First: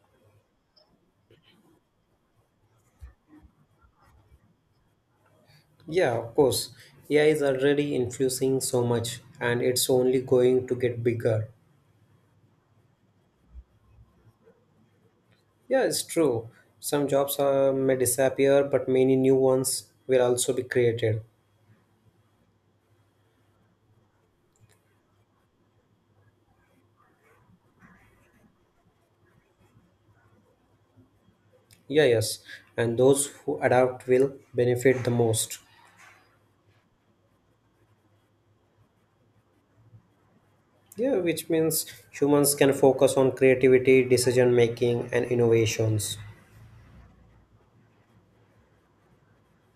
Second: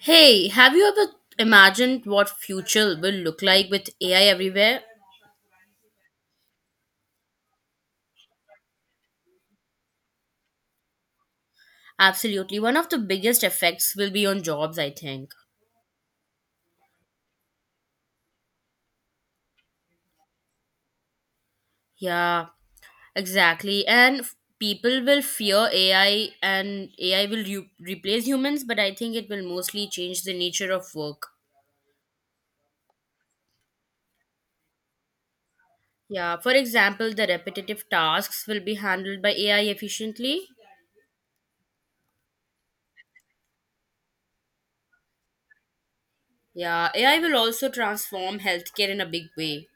Hey, have you ever imagined what future will look like with AI everywhere? Yeah, of course. AI is already influencing so much and it's only going to get bigger. Absolutely. One of the biggest effects will be on jobs, I think. Yeah, it's true. Some jobs may disappear, but many new ones will also be created. Yeah, exactly. People will fear AI and AI will replace humans, but I think it will mostly change the nature of work. Yeah, yes. And those who adapt will benefit the most. Yeah, for example, the repetitive tasks will be handled by AI efficiently. Yeah, which means humans can focus on creativity, decision making, and innovations. Yeah, AI will also transform healthcare in a big way.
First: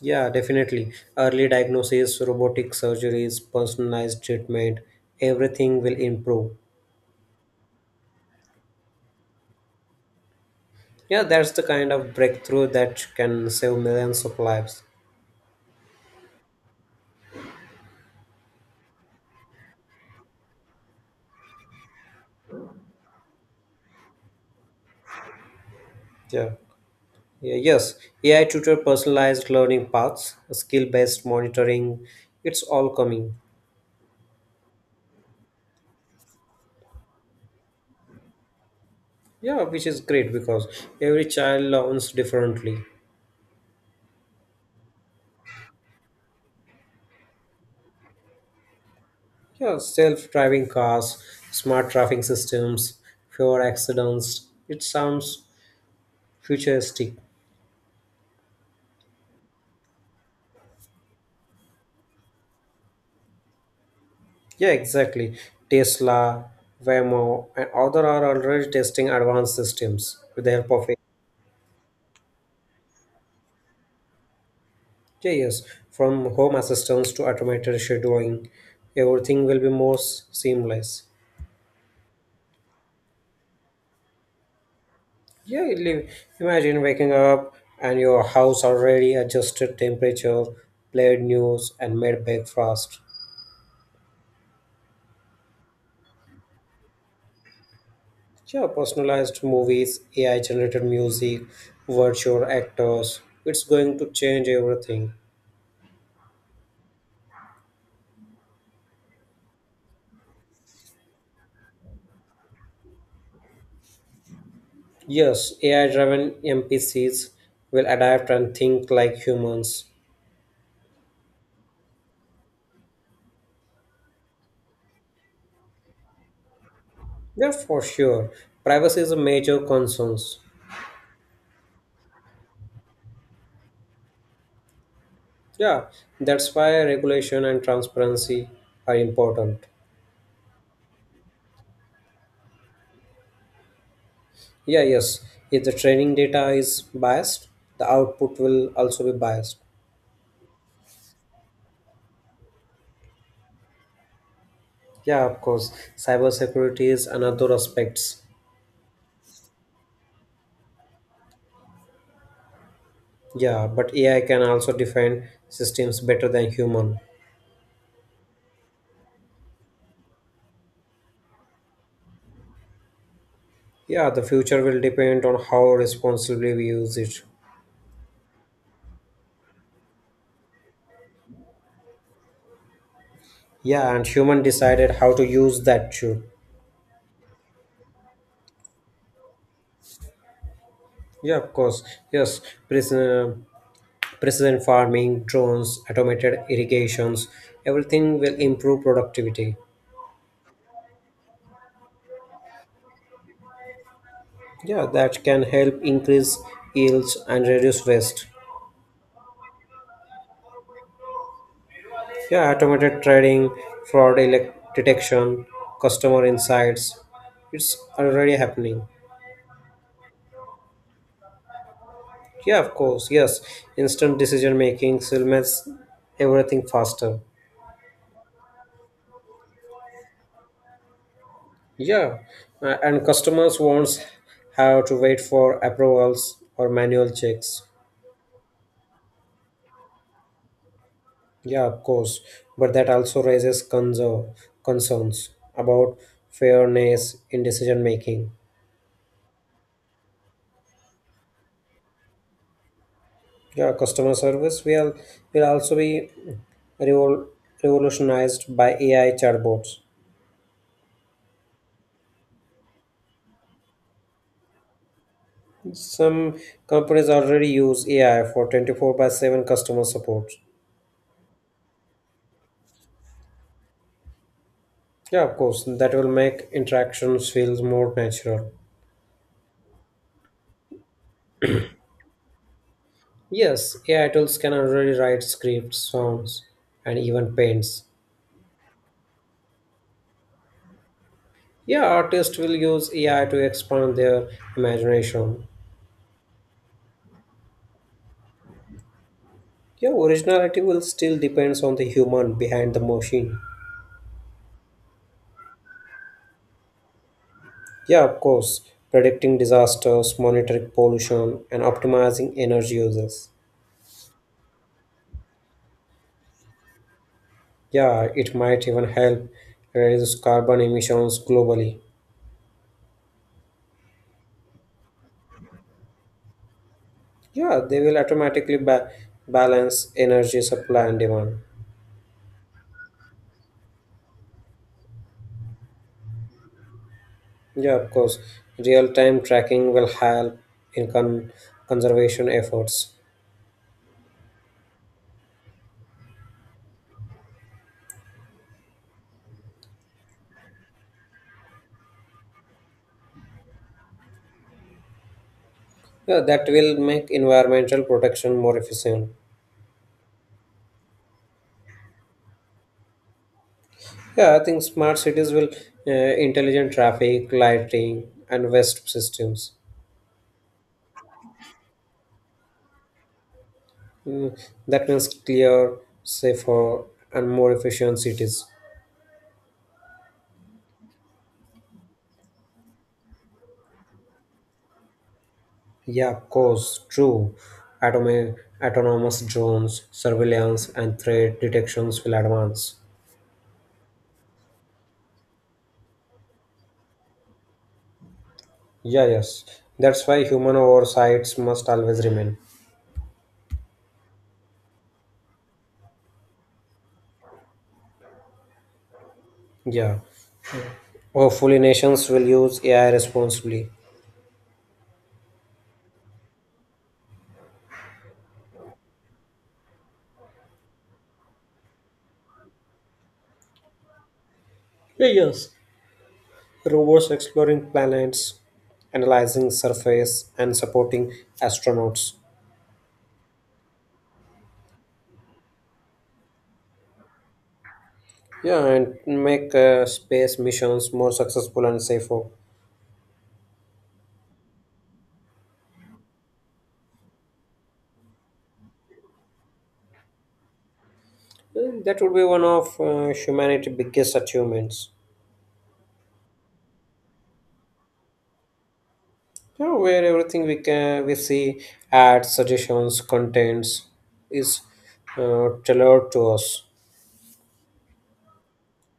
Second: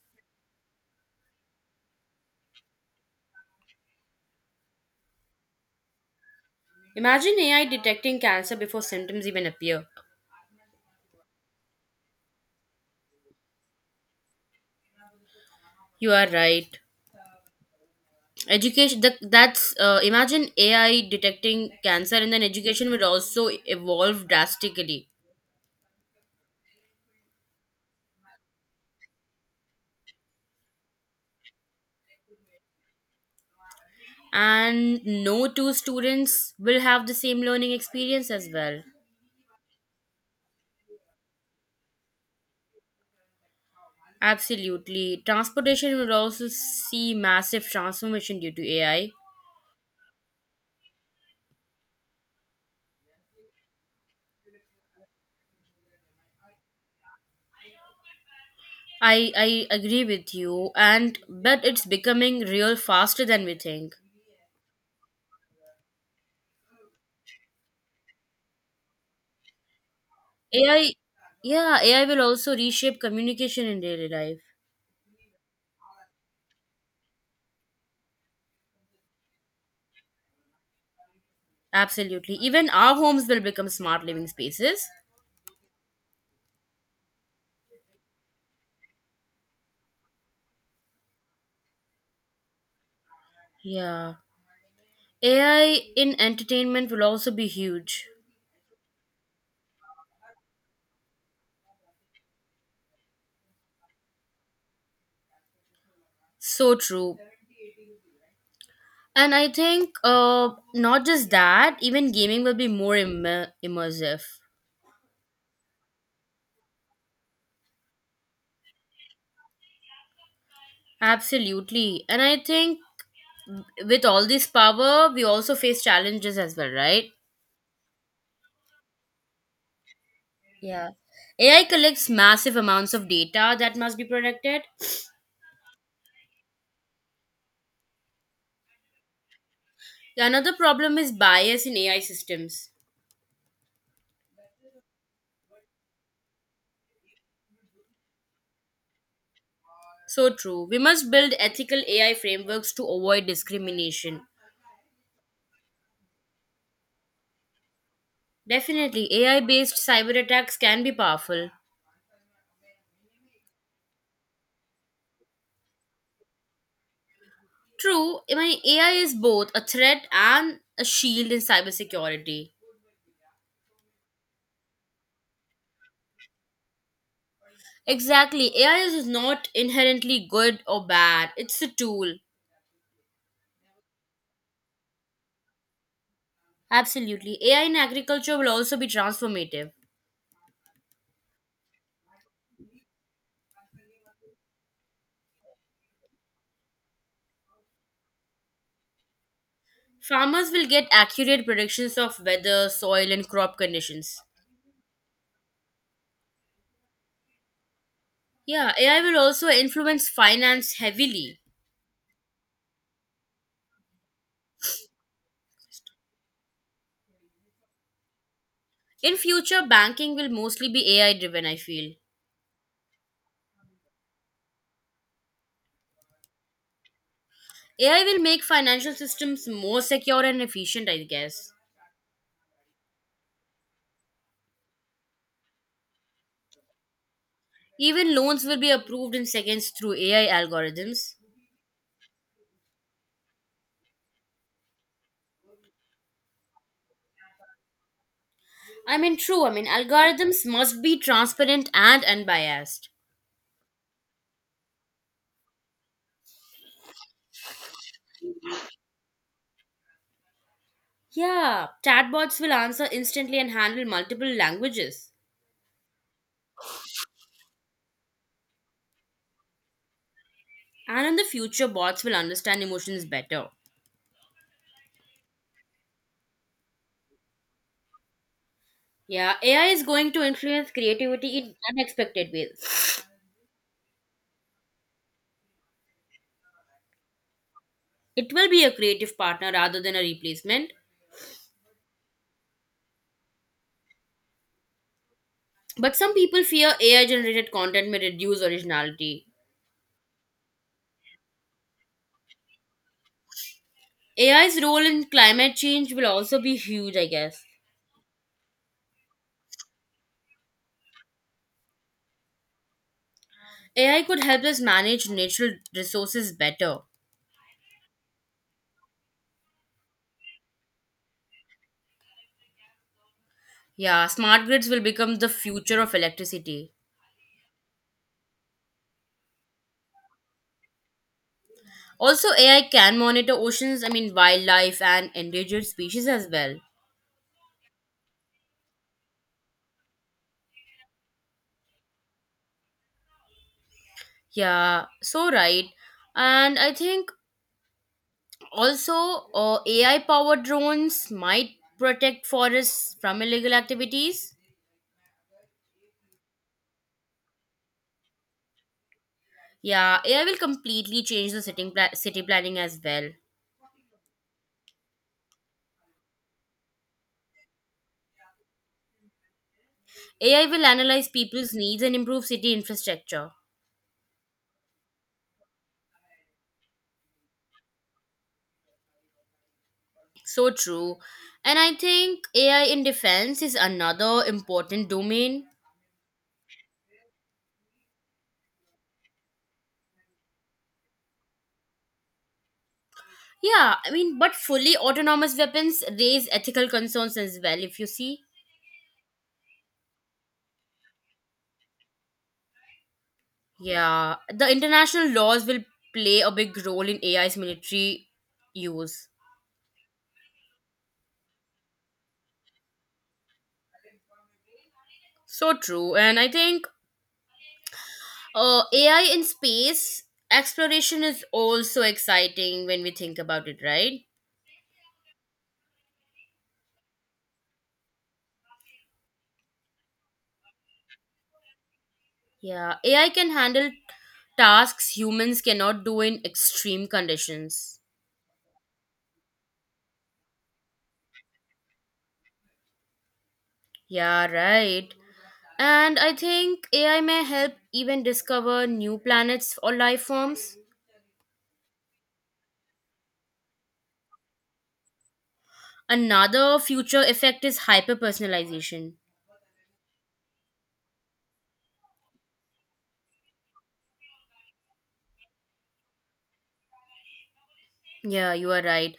Yeah, definitely. Early diagnosis, robotic surgeries, personalized treatment, everything will improve. Imagine AI detecting cancer before symptoms even appear. Yeah, that's the kind of breakthrough that can save millions of lives. You are right. Education the that's Imagine AI detecting cancer, and then education will also evolve drastically. Yeah. Yeah, yes, AI tutor personalized learning paths, skill based monitoring, it's all coming. And no two students will have the same learning experience as well. Yeah, which is great because every child learns differently. Absolutely. Transportation will also see massive transformation due to AI. Yeah, self driving cars, smart traffic systems, fewer accidents. It sounds futuristic. I agree with you, and but it's becoming real faster than we think. Yeah, exactly. Tesla, Waymo, and other are already testing advanced systems with the help of. AI yeah, AI will also reshape communication in daily life. Yeah, yes, from home assistance to automated scheduling, everything will be more seamless. Absolutely. Even our homes will become smart living spaces. Yeah, imagine waking up and your house already adjusted temperature, played news, and made breakfast. Yeah. AI in entertainment will also be huge. Yeah, personalized movies, AI generated music, virtual actors. It's going to change everything. So true. And I think not just that, even gaming will be more immersive. Yes, AI driven NPCs will adapt and think like humans. Absolutely. And I think with all this power, we also face challenges as well, right? Yeah, for sure. Privacy is a major concern. Yeah. AI collects massive amounts of data that must be protected. Yeah, that's why regulation and transparency are important. Another problem is bias in AI systems. Yeah, yes. If the training data is biased, the output will also be biased. So true. We must build ethical AI frameworks to avoid discrimination. Yeah, of course. Cybersecurity is another aspects. Definitely, AI based cyber attacks can be powerful. Yeah, but AI can also defend systems better than human. True, I mean, AI is both a threat and a shield in cybersecurity. Yeah, the future will depend on how responsibly we use it. Exactly, AI is not inherently good or bad, it's a tool. Yeah, and human decided how to use that too. Absolutely, AI in agriculture will also be transformative. Yeah, of course. Yes, prison, precision farming, drones, automated irrigations, everything will improve productivity. Farmers will get accurate predictions of weather, soil, and crop conditions. Yeah, that can help increase yields and reduce waste. Yeah, AI will also influence finance heavily. Yeah, automated trading, fraud detection, customer insights, it's already happening. In future, banking will mostly be AI driven, I feel. Yeah, of course, yes. Instant decision making still makes everything faster. AI will make financial systems more secure and efficient, I guess. Yeah, and customers won't have to wait for approvals or manual checks. Even loans will be approved in seconds through AI algorithms. Yeah, of course, but that also raises concerns about fairness in decision making. True, algorithms must be transparent and unbiased. Yeah, customer service will also be revol- revolutionized by AI chatbots. Yeah, chatbots will answer instantly and handle multiple languages. Some companies already use AI for 24 by 7 customer support. And in the future, bots will understand emotions better. Yeah, of course, that will make interactions feel more natural. Yeah, AI is going to influence creativity in unexpected ways. Yes, AI tools can already write scripts, songs, and even paints. It will be a creative partner rather than a replacement. Yeah, artists will use AI to expand their imagination. But some people fear AI generated content may reduce originality. Yeah, originality will still depends on the human behind the machine. AI's role in climate change will also be huge, I guess. Yeah, of course, predicting disasters, monitoring pollution, and optimizing energy uses. AI could help us manage natural resources better. Yeah, it might even help reduce carbon emissions globally. Yeah, smart grids will become the future of electricity. Yeah, they will automatically balance energy supply and demand. Also, AI can monitor oceans, I mean, wildlife and endangered species as well. Yeah, of course, real-time tracking will help in conservation efforts. Yeah, so right. And I think also AI powered drones might protect forests from illegal activities. Yeah, that will make environmental protection more efficient. Yeah, AI will completely change the city planning as well. Yeah, I think smart cities will intelligent traffic, lighting, and waste systems. AI will analyze people's needs and improve city infrastructure. Mm, that means clear, safer, and more efficient cities. So true. And I think AI in defense is another important domain. Yeah, of course, true. Automa- Autonomous drones, surveillance, and threat detections will advance. Yeah, I mean, but fully autonomous weapons raise ethical concerns as well, if you see. Yeah, yes. That's why human oversights must always remain. Yeah, the international laws will play a big role in AI's military use. Yeah. Hopefully, nations will use AI responsibly. So true. And I think AI in space exploration is also exciting when we think about it, right? Yeah, yes. Rovers exploring planets, analyzing surface, and supporting astronauts. Yeah, AI can handle tasks humans cannot do in extreme conditions. Yeah, and make space missions more successful and safer. Yeah, right. And I think AI may help even discover new planets or life forms. That would be one of humanity's biggest achievements. Another future effect is hyper personalization. You where everything we see ads, suggestions, contents is tailored to us. Yeah, you are right.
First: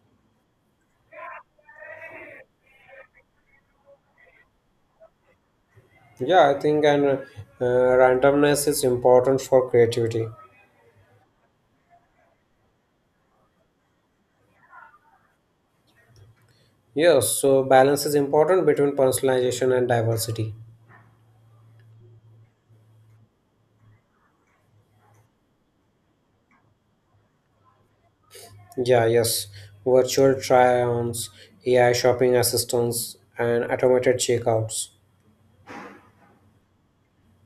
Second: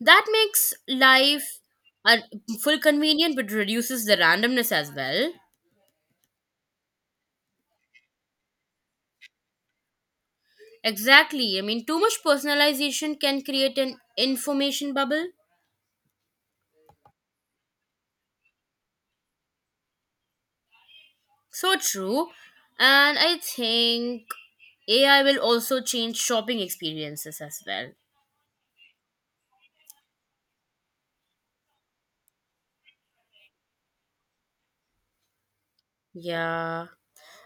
That makes life uh, full convenient but reduces the randomness as well. Yeah, I think and randomness is important for creativity. Exactly. I mean, too much personalization can create an information bubble. Yes, so balance is important between personalization and diversity. So true. And I think AI will also change shopping experiences as well. Yeah, yes. Virtual try-ons, AI shopping assistants, and automated checkouts. Yeah.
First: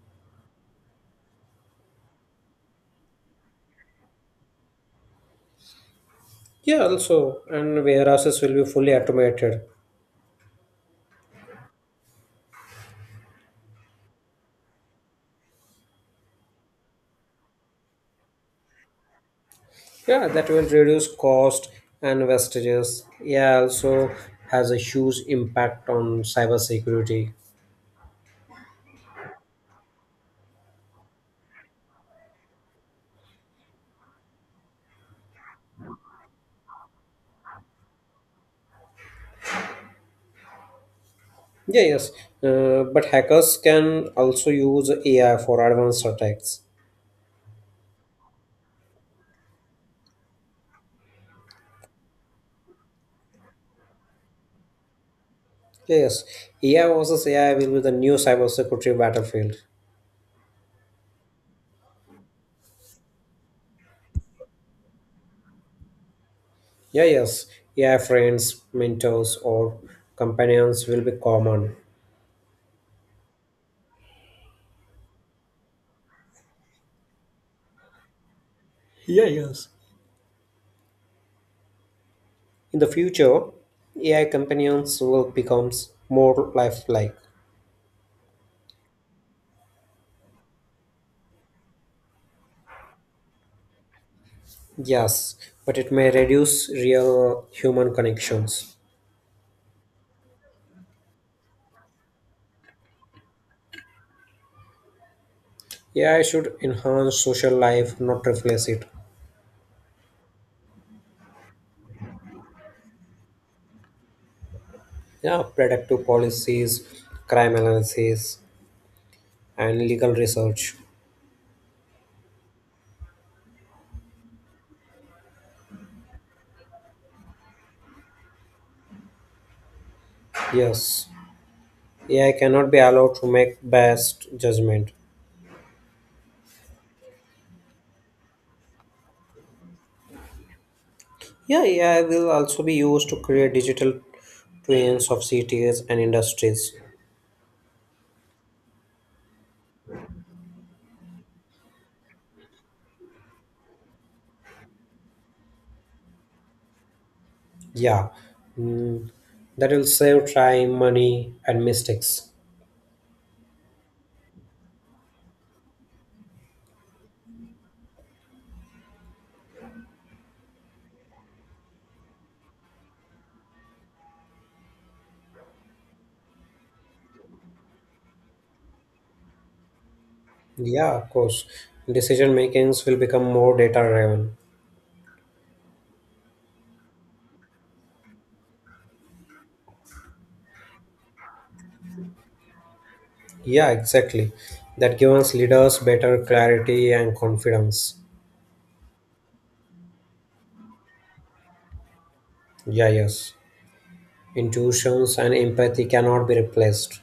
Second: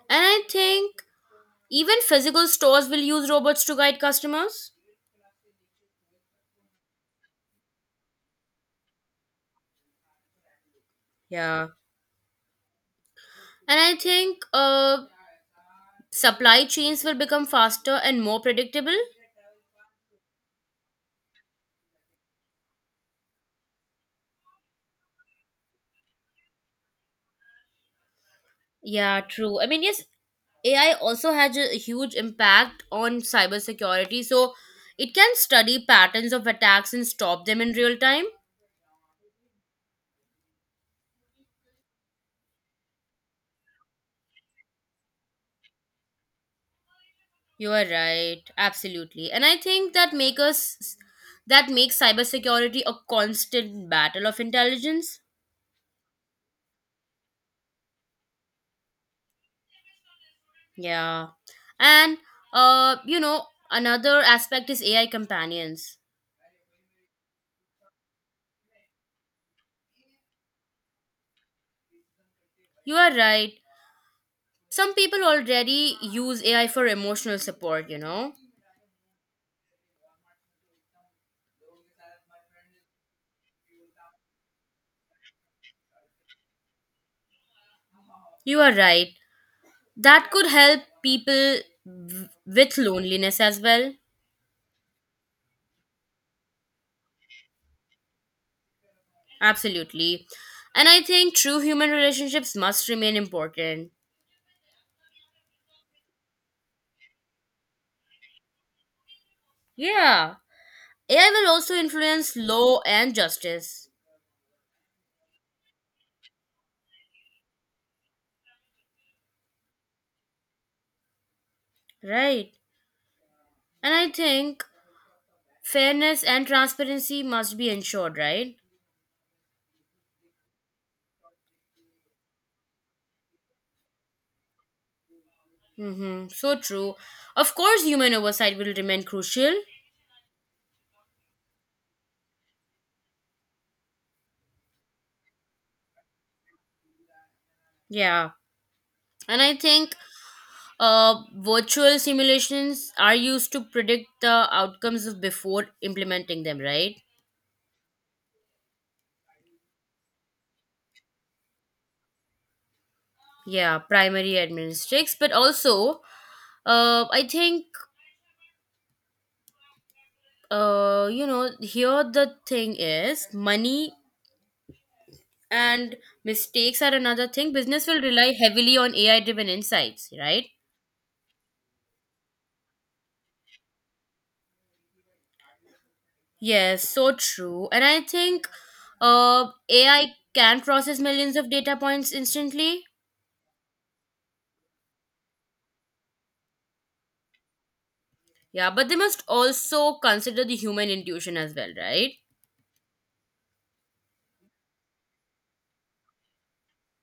And I think even physical stores will use robots to guide customers. Yeah, also, and warehouses will be fully automated. Yeah. And I think supply chains will become faster and more predictable. Yeah, that will reduce cost and wastages. Yeah, also has a huge impact on cybersecurity. Yeah, true. I mean, yes, AI also has a huge impact on cybersecurity. So it can study patterns of attacks and stop them in real time. Yeah, yes. But hackers can also use AI for advanced attacks. You are right, absolutely. And I think that makes cybersecurity a constant battle of intelligence. Yeah, yes, AI versus AI will be the new cybersecurity battlefield. Yeah. And you know, another aspect is AI companions. Yeah, yes. AI friends, mentors, or companions will be common. You are right. Some people already use AI for emotional support, you know. In the future, AI companions will become more lifelike. You are right. That could help people with loneliness as well. Yes, but it may reduce real human connections. Absolutely. And I think true human relationships must remain important. AI should enhance social life, not replace it. Yeah, AI will also influence law and justice. Yeah, predictive policies, crime analysis, and legal research. Right. And I think fairness and transparency must be ensured, right? Yes, AI cannot be allowed to make best judgment. Mm-hmm. So true. Of course, human oversight will remain crucial. Yeah, AI will also be used to create digital twins of cities and industries. Yeah, and I think virtual simulations are used to predict the outcomes of before implementing them, right? Yeah, mm, that will save time, money, and mistakes. Yeah, primary administratives, but also, I think, you know, here the thing is money and mistakes are another thing. Business will rely heavily on AI-driven insights, right? Yeah, of course. Decision makings will become more data driven. Yes, so true. And I think, AI can process millions of data points instantly. Yeah, exactly. That gives leaders better clarity and confidence. Yeah, but they must also consider the human intuition as well, right? Yeah, yes. Intuitions and empathy cannot be replaced.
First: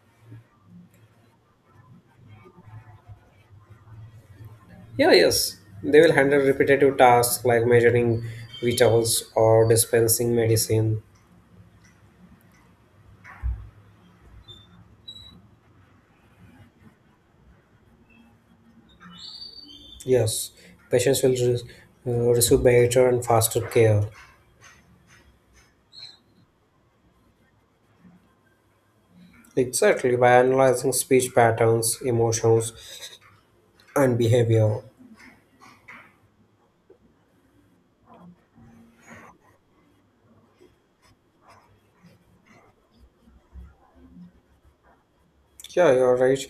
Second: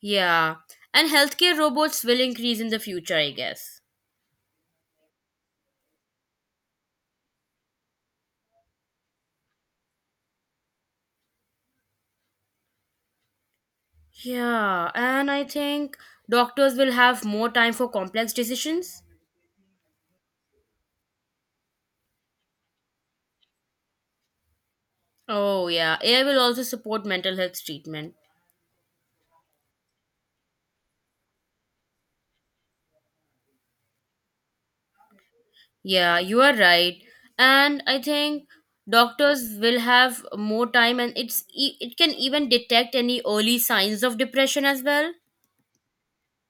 Yeah. And healthcare robots will increase in the future, I guess. Yeah, yes. They will handle repetitive tasks like measuring vitals or dispensing medicine. Yeah, and I think doctors will have more time for complex decisions. Yes, patients will receive better and faster care. Oh, yeah. AI will also support mental health treatment. Exactly, by analyzing speech patterns, emotions, and behavior. Yeah, you are right. And I think doctors will have more time, and it can even detect any early signs of depression as well. Yeah, you're right.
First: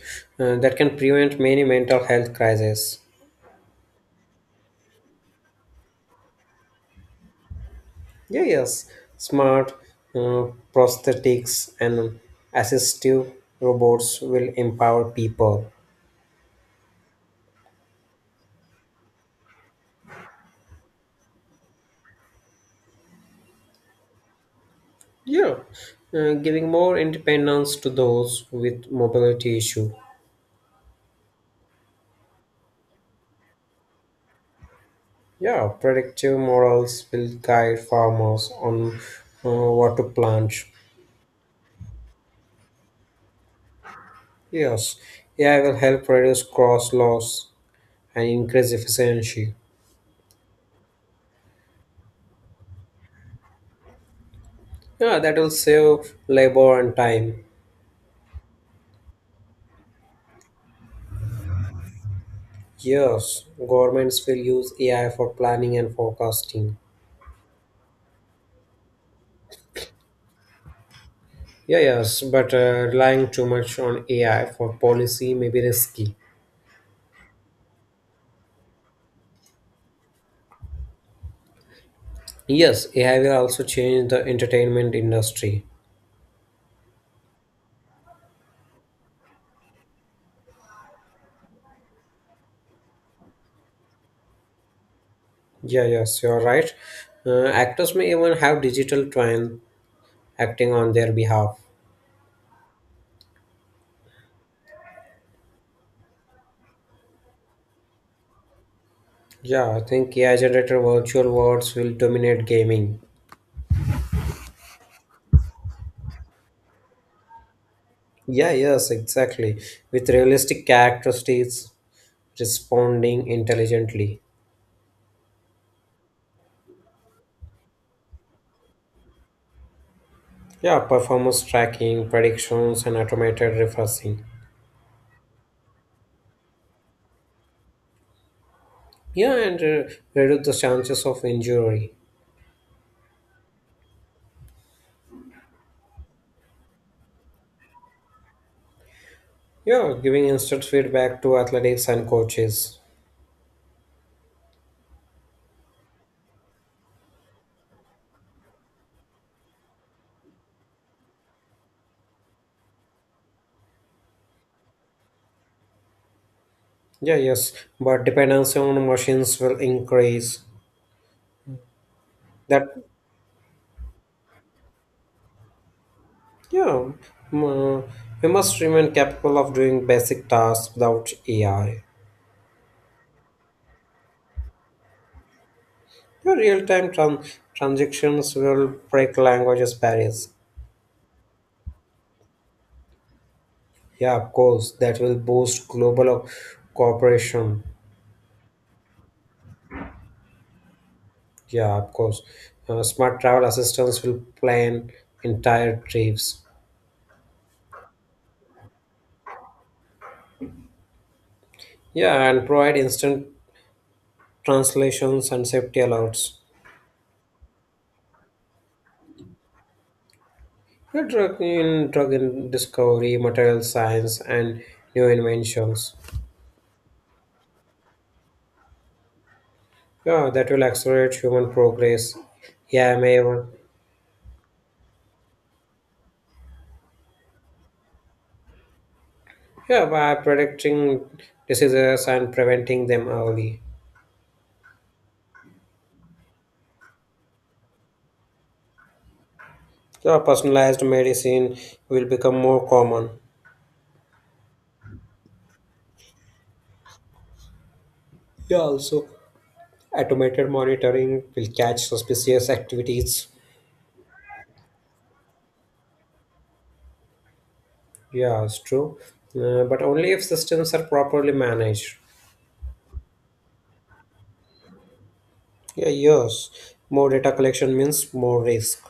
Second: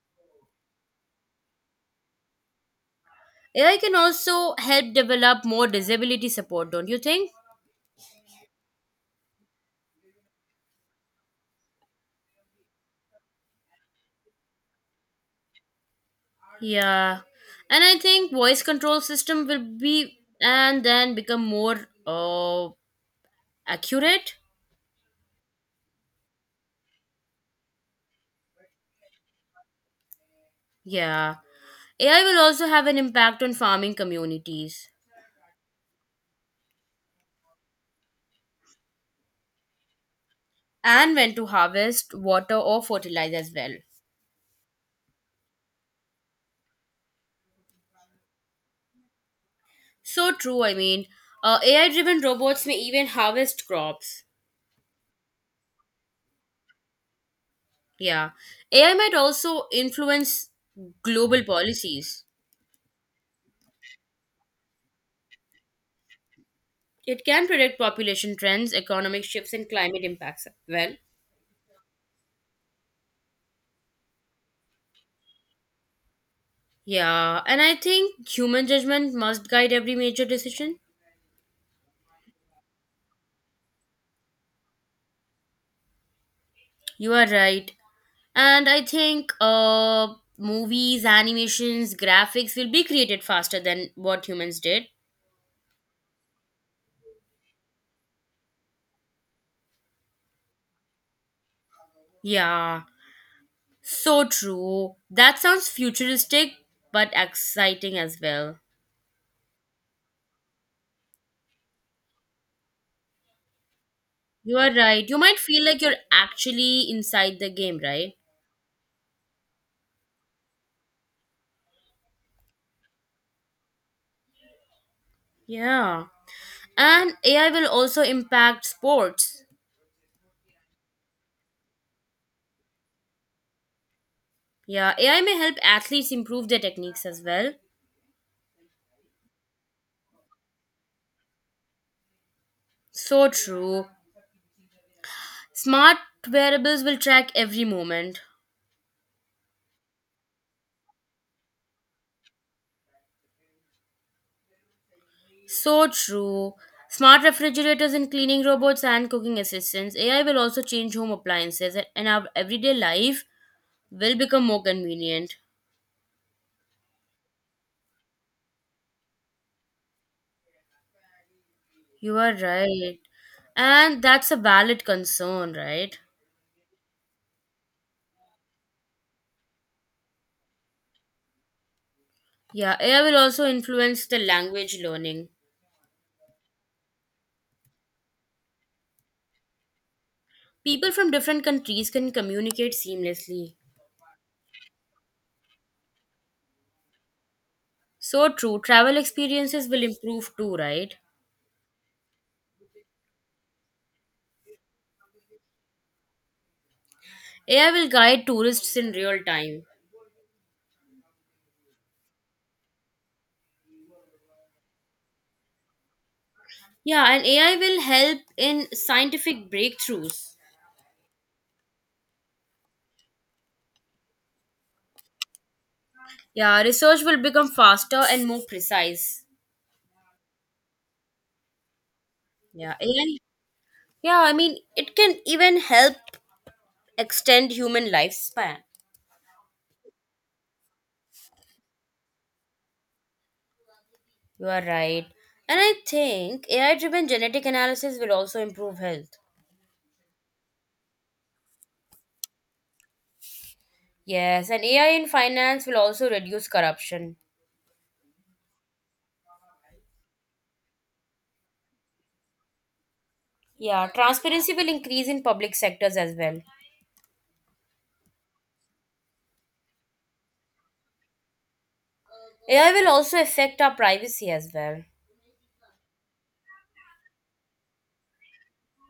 That can prevent many mental health crises. AI can also help develop more disability support, don't you think? Yeah, yes, smart uh, prosthetics and assistive robots will empower people. Yeah, and I think voice control system will be and then become more accurate. Yeah, giving more independence to those with mobility issue. Yeah, AI will also have an impact on farming communities, Yeah, predictive models will guide farmers on what to plant. and when to harvest water or fertilize as well. Yes, AI will help reduce cross loss and increase efficiency. So true. I mean, AI-driven robots may even harvest crops. Yeah, that will save labor and time. Yeah, AI might also influence global policies. Yes, governments will use AI for planning and forecasting. It can predict population trends, economic shifts, and climate impacts. Well. Yeah, yes, but relying too much on AI for policy may be risky. Yeah, and I think human judgment must guide every major decision. Yes, AI will also change the entertainment industry. You are right. And I think movies, animations, graphics will be created faster than what humans did. Yeah, yes, you're right. Actors may even have digital twin acting on their behalf. Yeah, so true. That sounds futuristic but exciting as well. Yeah, I think AI generated virtual worlds will dominate gaming. You are right. You might feel like you're actually inside the game, right? Yeah, yes, exactly. With realistic characteristics responding intelligently. Yeah. And AI will also impact sports. Yeah, performance tracking, predictions, and automated refreshing. Yeah, AI may help athletes improve their techniques as well. Yeah, and reduce the chances of injury. So true. Smart wearables will track every moment. Yeah, giving instant feedback to athletics and coaches. So true. Smart refrigerators and cleaning robots and cooking assistants. AI will also change home appliances, and our everyday life will become more convenient. Yeah, yes, but dependency on machines will increase. You are That right. And that's a valid concern, right? Yeah, m- uh, we must remain capable of doing basic tasks without AI. Yeah, AI will also influence the language learning. The real-time transactions will break languages barriers. People from different countries can communicate seamlessly. Yeah, of course, that will boost global cooperation. So true. Travel experiences will improve too, right? Yeah, of course, smart travel assistants will plan entire trips. AI will guide tourists in real time. Yeah, and provide instant translations and safety alerts. Yeah, and AI will help in scientific breakthroughs. The drug in discovery, material science, and new inventions. Yeah, research will become faster and more precise. Yeah, that will accelerate human progress. Yeah, Yeah, AI. may Yeah, I mean, it can even help extend human lifespan. yeah, by predicting diseases and preventing them early. You are right. And I think AI driven genetic analysis will also improve health. So personalized medicine will become more common. Yes, and AI in finance will also reduce corruption. Yeah, also automated monitoring will catch suspicious activities. Yeah, transparency will increase in public sectors as well. Yeah, it's true. But only if systems are properly managed. AI will also affect our privacy as well. Yeah, yes. More data collection means more risk.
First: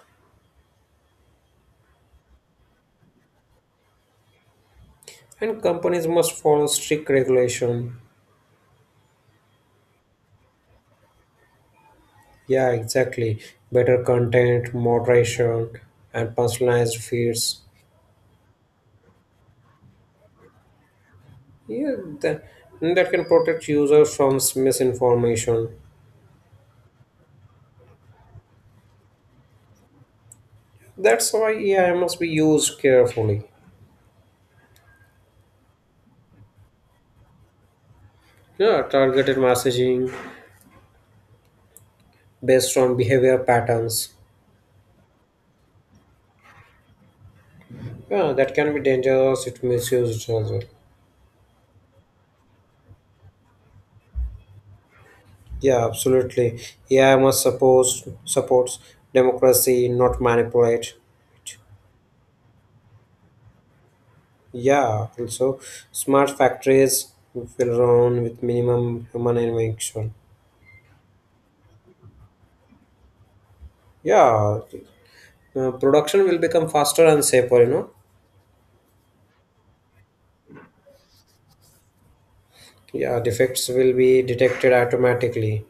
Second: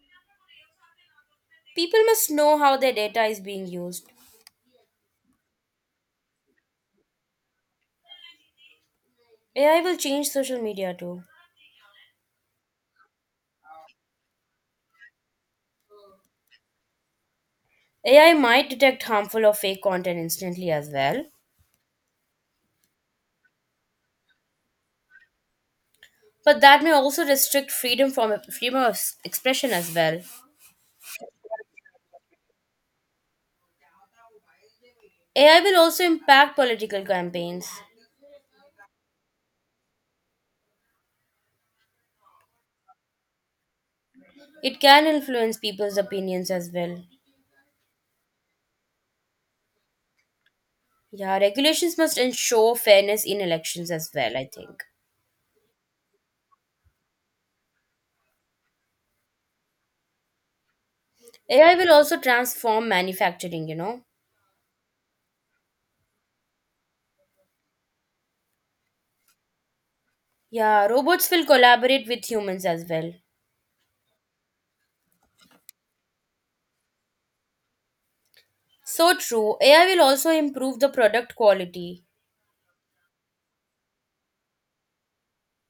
People must know how their data is being used. And companies must follow strict regulation. AI will change social media too. Yeah, exactly. Better content, moderation, and personalized feeds. AI might detect harmful or fake content instantly as well, Yeah, that, that can protect users from misinformation. but that may also restrict freedom of expression as well. That's why AI must be used carefully. AI will also impact political campaigns. Yeah, targeted messaging based on behavior patterns. It can influence people's opinions as well. Yeah, that can be dangerous if misused as well. Yeah, regulations must ensure fairness in elections as well, I think. Yeah, absolutely. AI must suppose supports democracy, not manipulate. AI will also transform manufacturing, you know. Yeah, also smart factories will run with minimum human intervention. Yeah, robots will collaborate with humans as well. Yeah, production will become faster and safer. So true. AI will also improve the product quality. Yeah, defects will be detected automatically.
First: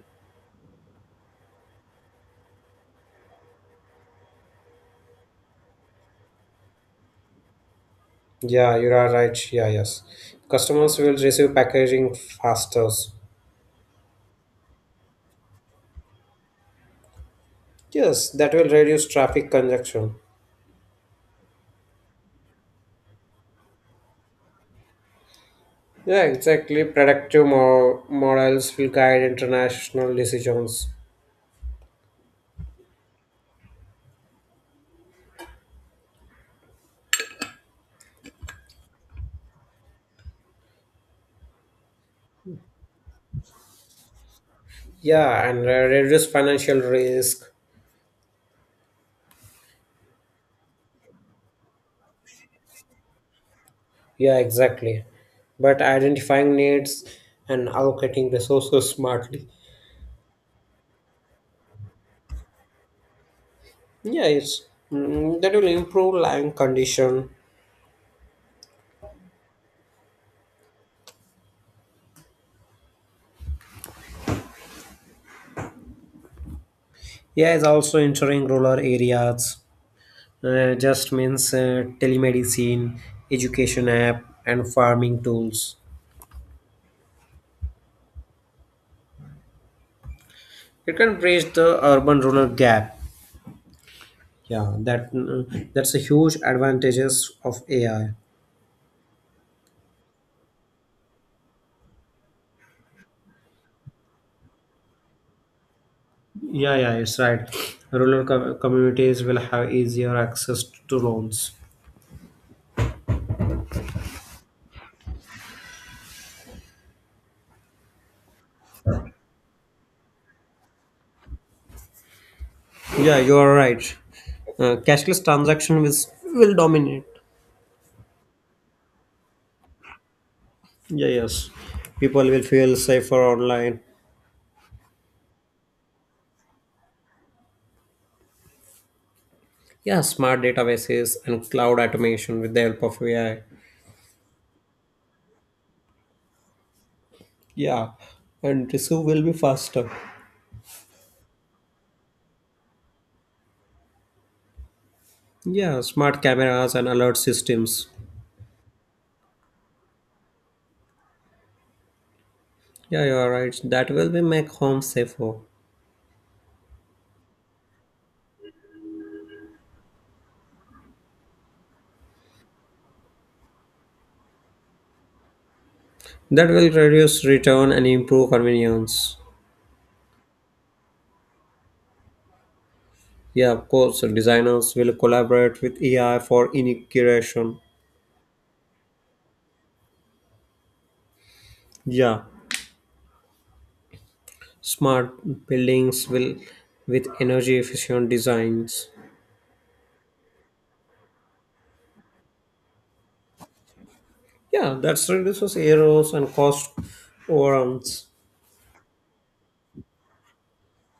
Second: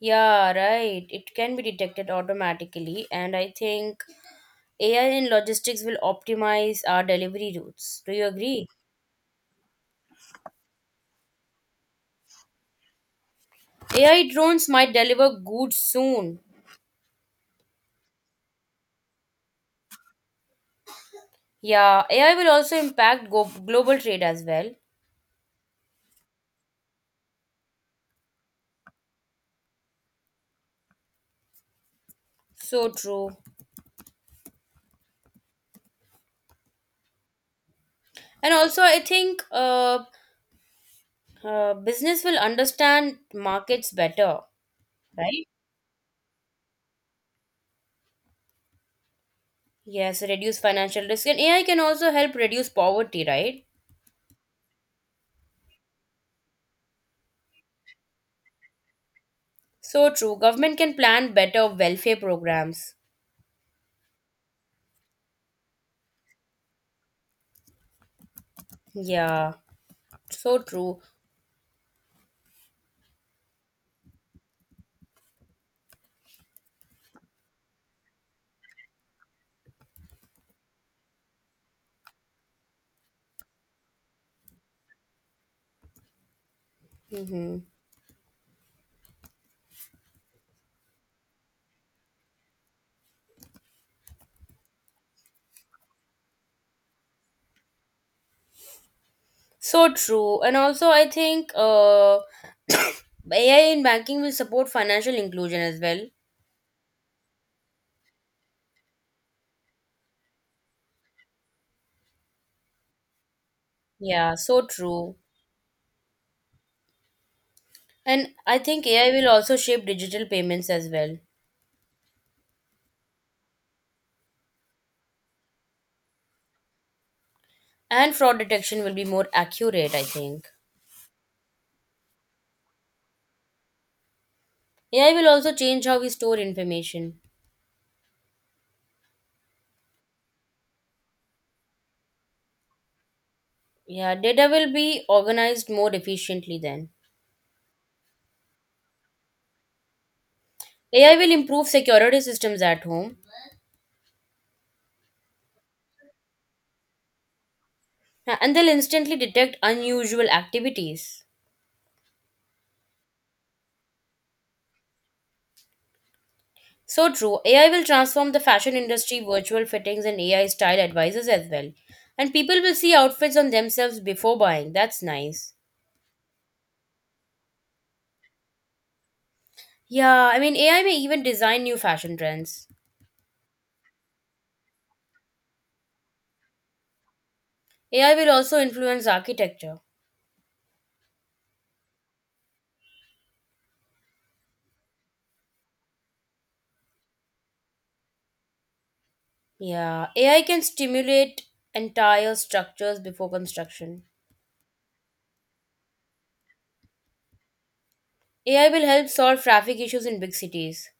Yeah, right. It can be detected automatically, and I think AI in logistics will optimize our delivery routes. Do you agree? Yeah, you are right. Yeah, yes. Customers will receive packaging faster. AI drones might deliver goods soon. Yes, that will reduce traffic congestion. Yeah, AI will also impact global trade as well. Yeah, exactly. Predictive models will guide international decisions. So true. And also, I think business will understand markets better, right? Yeah, and reduce financial risk. Yes, reduce financial risk. And AI can also help reduce poverty, right? Yeah, exactly. But identifying needs and allocating resources smartly. So true. Government can plan better welfare programs. Yeah, that will improve land condition. Yeah, so true. Yeah, it's also ensuring rural areas. Just means telemedicine, education app, and farming tools. Hmm. It can bridge the urban-rural gap. Yeah, that's a huge advantages of AI. So true. And also, I think AI in banking will support financial inclusion as well. Yeah, yeah, it's right. Rural communities will have easier access to loans. Yeah, so true. And I think AI will also shape digital payments as well. Yeah, you are right. Cashless transaction will dominate. And fraud detection will be more accurate, I think. Yeah, yes. People will feel safer online. AI will also change how we store information. Yeah, smart databases and cloud automation with the help of AI. Yeah, data will be organized more efficiently then. Yeah, and receive will be faster. AI will improve security systems at home. Yeah, smart cameras and alert systems. Yeah, and they'll instantly detect unusual activities. Yeah, you are right. That will be make home safer. So true, AI will transform the fashion industry, virtual fittings, and AI style advisors as well. And people will see outfits on themselves before buying. That's nice. That will reduce return and improve convenience. Yeah, I mean, AI may even design new fashion trends. Yeah, of course, designers will collaborate with AI for integration. AI will also influence architecture. Yeah, smart buildings will with energy efficient designs. Yeah, AI can stimulate entire structures before construction. Yeah, that's reduces errors and cost overruns. AI will help solve traffic issues in big cities.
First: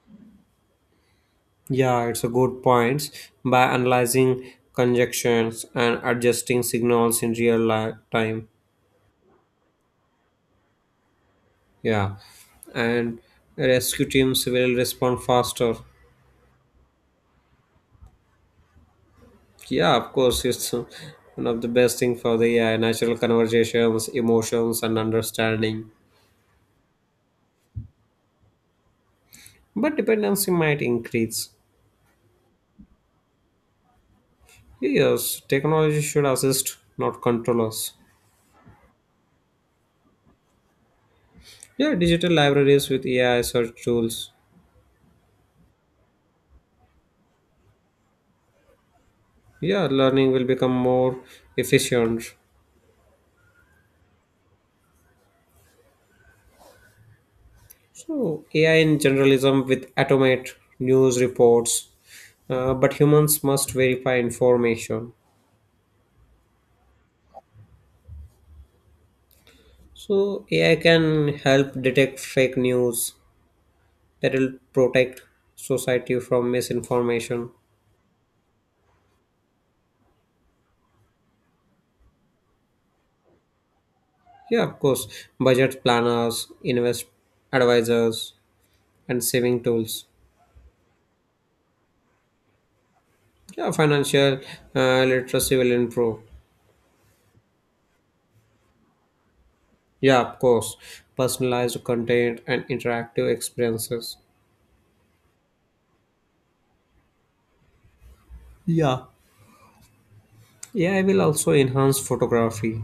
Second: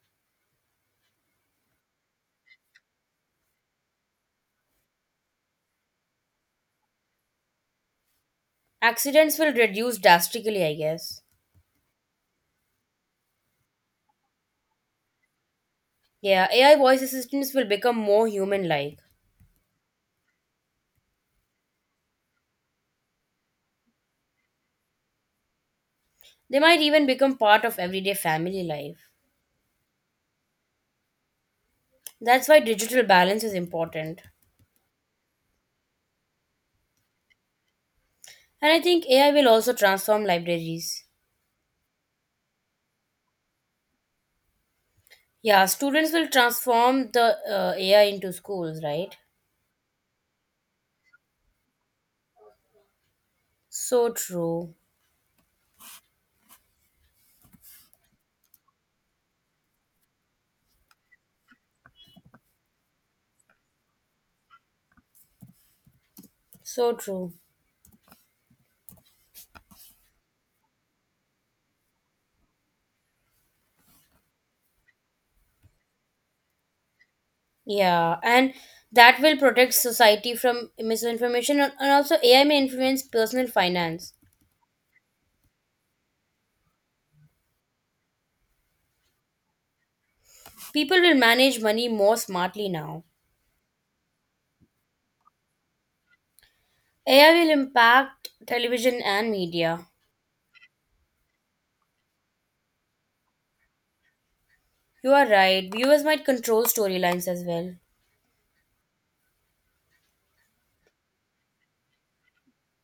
Yeah, it's a good point, by analyzing conjunctions and adjusting signals in real time. Accidents will reduce drastically, I guess. Yeah, and rescue teams will respond faster. Yeah, AI voice assistants will become more human like. Yeah, of course, it's one of the best thing for the AI, natural conversations, emotions, and understanding. They might even become part of everyday family life. But dependency might increase. That's why digital balance is important. Yes, technology should assist, not control us. And I think AI will also transform libraries. Yeah, digital libraries with AI search tools. Yeah, students will transform the AI into schools, right? Yeah, learning will become more efficient. So true. So, AI in generalism with automate news reports, but humans must verify information. So true. So, AI can help detect fake news that will protect society from misinformation. Yeah, and that will protect society from misinformation, and also AI may influence personal finance. Yeah, of course, budget planners, invest advisors, and saving tools. People will manage money more smartly now. Yeah, financial literacy will improve. AI will impact television and media. Yeah, of course. Personalized content and interactive experiences. You are right. Viewers might control storylines as well. Yeah. AI will also enhance photography.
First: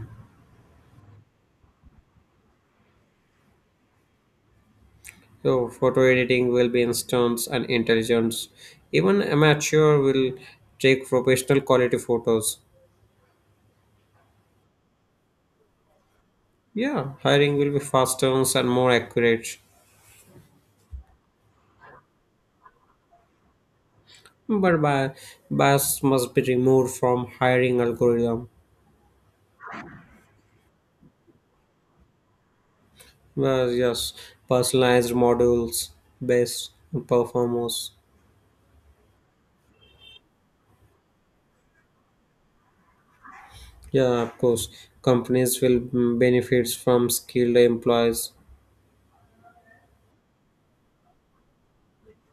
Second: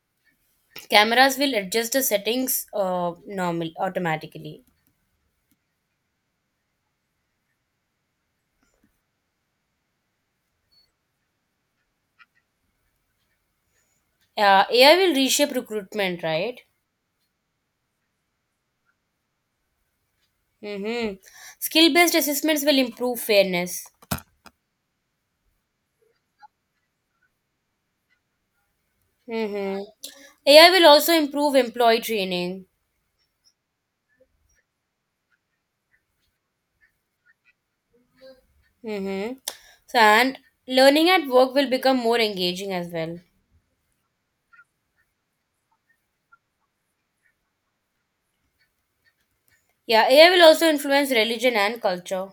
Cameras will adjust the settings normal automatically. So, photo editing will be instant and intelligent. Even amateur will take professional quality photos. AI will reshape recruitment, right? Yeah, hiring will be faster and more accurate. Mm-hmm. Skill-based assessments will improve fairness. But bias must be removed from hiring algorithm. Mm-hmm. AI will also improve employee training. Well, yes, personalized modules based on performance. Mm-hmm. So, and learning at work will become more engaging as well. Yeah, of course, companies will benefits from skilled employees. Yeah, AI will also influence religion and culture.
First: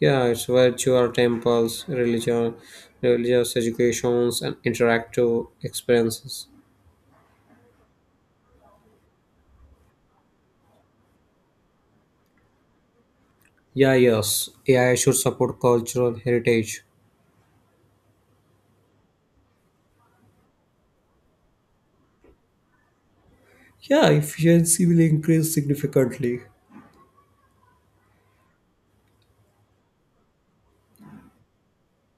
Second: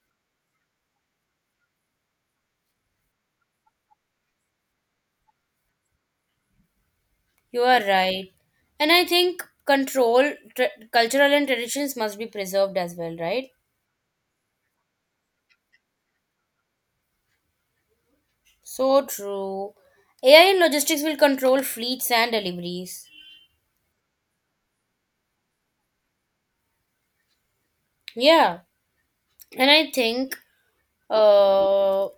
Yeah, it's virtual temples, religious educations, and interactive experiences. You are right. And I think cultural and traditions must be preserved as well, right? Yeah, yes, AI should support cultural heritage. So true. AI and logistics will control fleets and deliveries. Yeah, efficiency will increase significantly. Yeah. And I think uh,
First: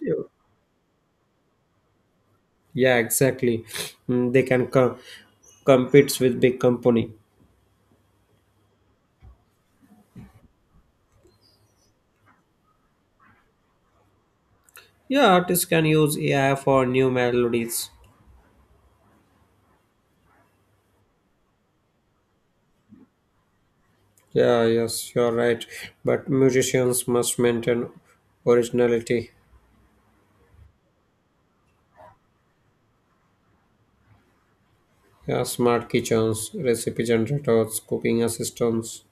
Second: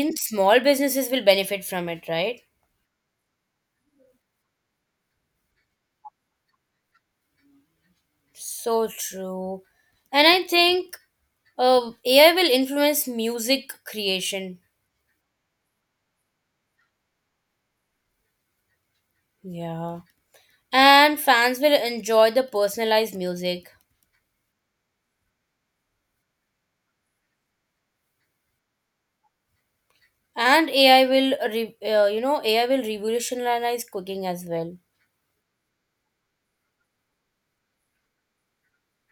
Yeah, small businesses will benefit from it, right? yeah, exactly. Mm, they can compete with big company. So true. And I think AI will influence music creation. Yeah, artists can use AI for new melodies. Yeah. And fans will enjoy the personalized music. Yeah, yes, you're right. But musicians must maintain originality. And ai will re, You know, AI will revolutionize cooking as well. Yeah, smart kitchens, recipe generators, cooking assistants.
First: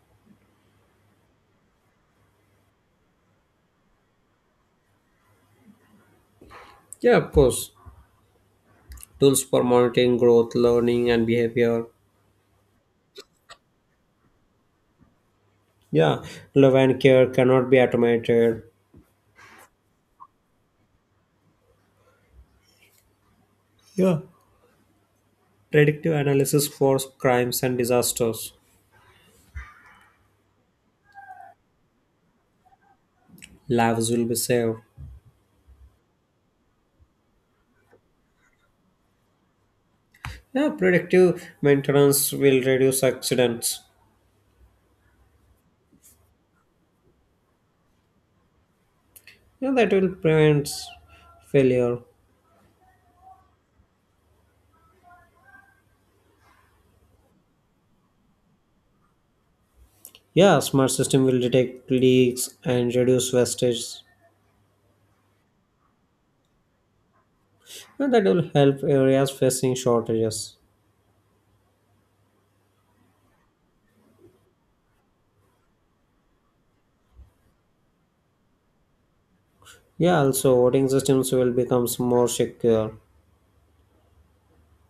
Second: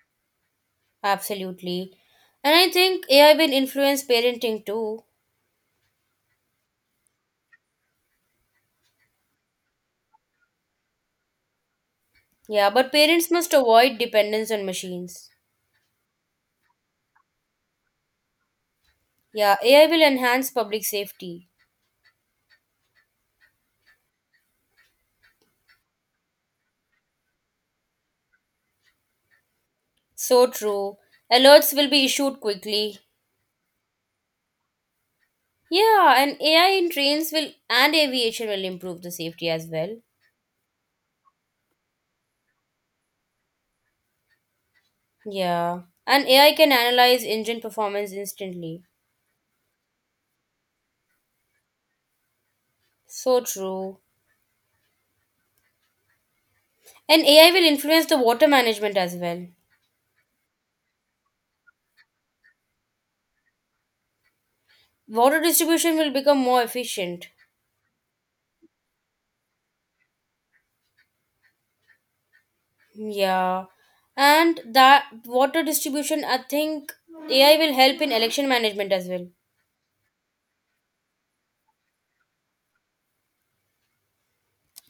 Absolutely. And I think AI will influence parenting too. Yeah, of course. Tools for monitoring growth, learning, and behavior. Yeah, but parents must avoid dependence on machines. Yeah, love and care cannot be automated. Yeah, AI will enhance public safety. Yeah. Predictive analysis for crimes and disasters. So true. Alerts will be issued quickly. Lives will be saved. Yeah, and ai in trains will and aviation will improve the safety as well. Yeah, predictive maintenance will reduce accidents. Yeah, and AI can analyze engine performance instantly. Yeah, that will prevent failure. So true. And AI will influence the water management as well. Yeah, smart system will detect leaks and reduce wastage. Water distribution will become more efficient. And that will help areas facing shortages. Yeah. And that water distribution, I think AI will help in election management as well. Yeah, also voting systems will become more secure.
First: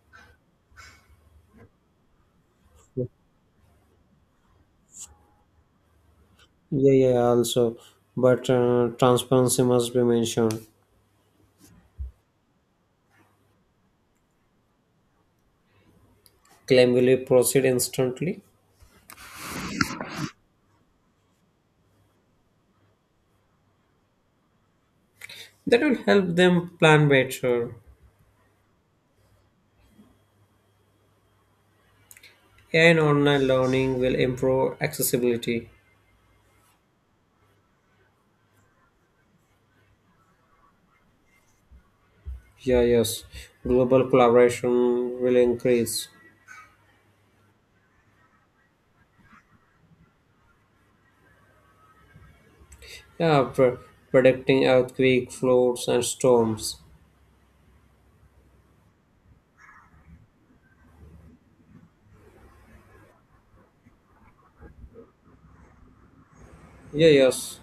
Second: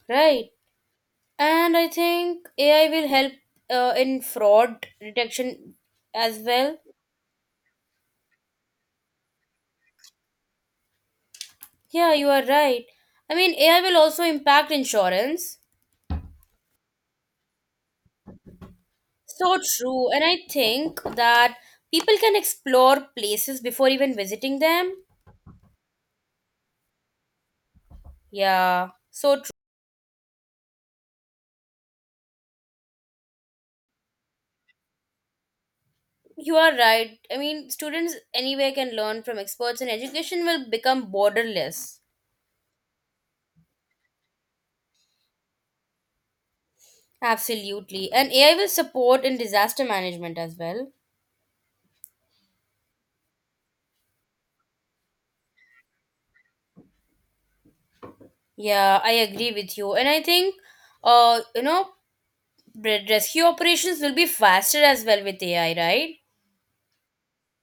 Right. And I think AI will help in fraud detection as well. Yeah, yeah, yeah, also. But transparency must be mentioned. Yeah, you are right. I mean, AI will also impact insurance. Claim will proceed instantly. So true. And I think that people can explore places before even visiting them. That will help them plan better. Yeah, so AI and online learning will improve accessibility. you are right. I mean, students anywhere can learn from experts, and education will become borderless. Yeah, yes. Global collaboration will increase. Absolutely. And AI will support in disaster management as well. Yeah, predicting earthquake, floods, and storms. Yeah, I agree with you. And I think, you know, rescue operations will be faster as well with AI, right? Yeah, yes.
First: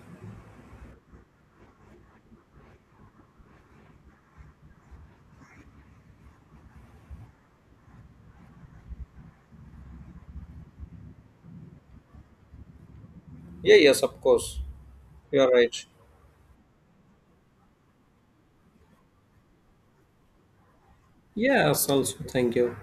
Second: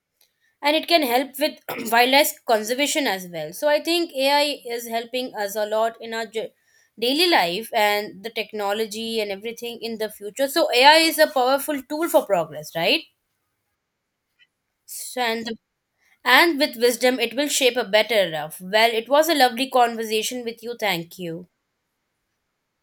And it can help with wildlife conservation as well. So I think AI is helping us a lot in our daily life and the technology and everything in the future. So AI is a powerful tool for progress, right? Yeah, yes, of course. So, You're right. and with wisdom it will shape a better life. Well, it was a lovely conversation with you. Thank you. Yes, also, thank you.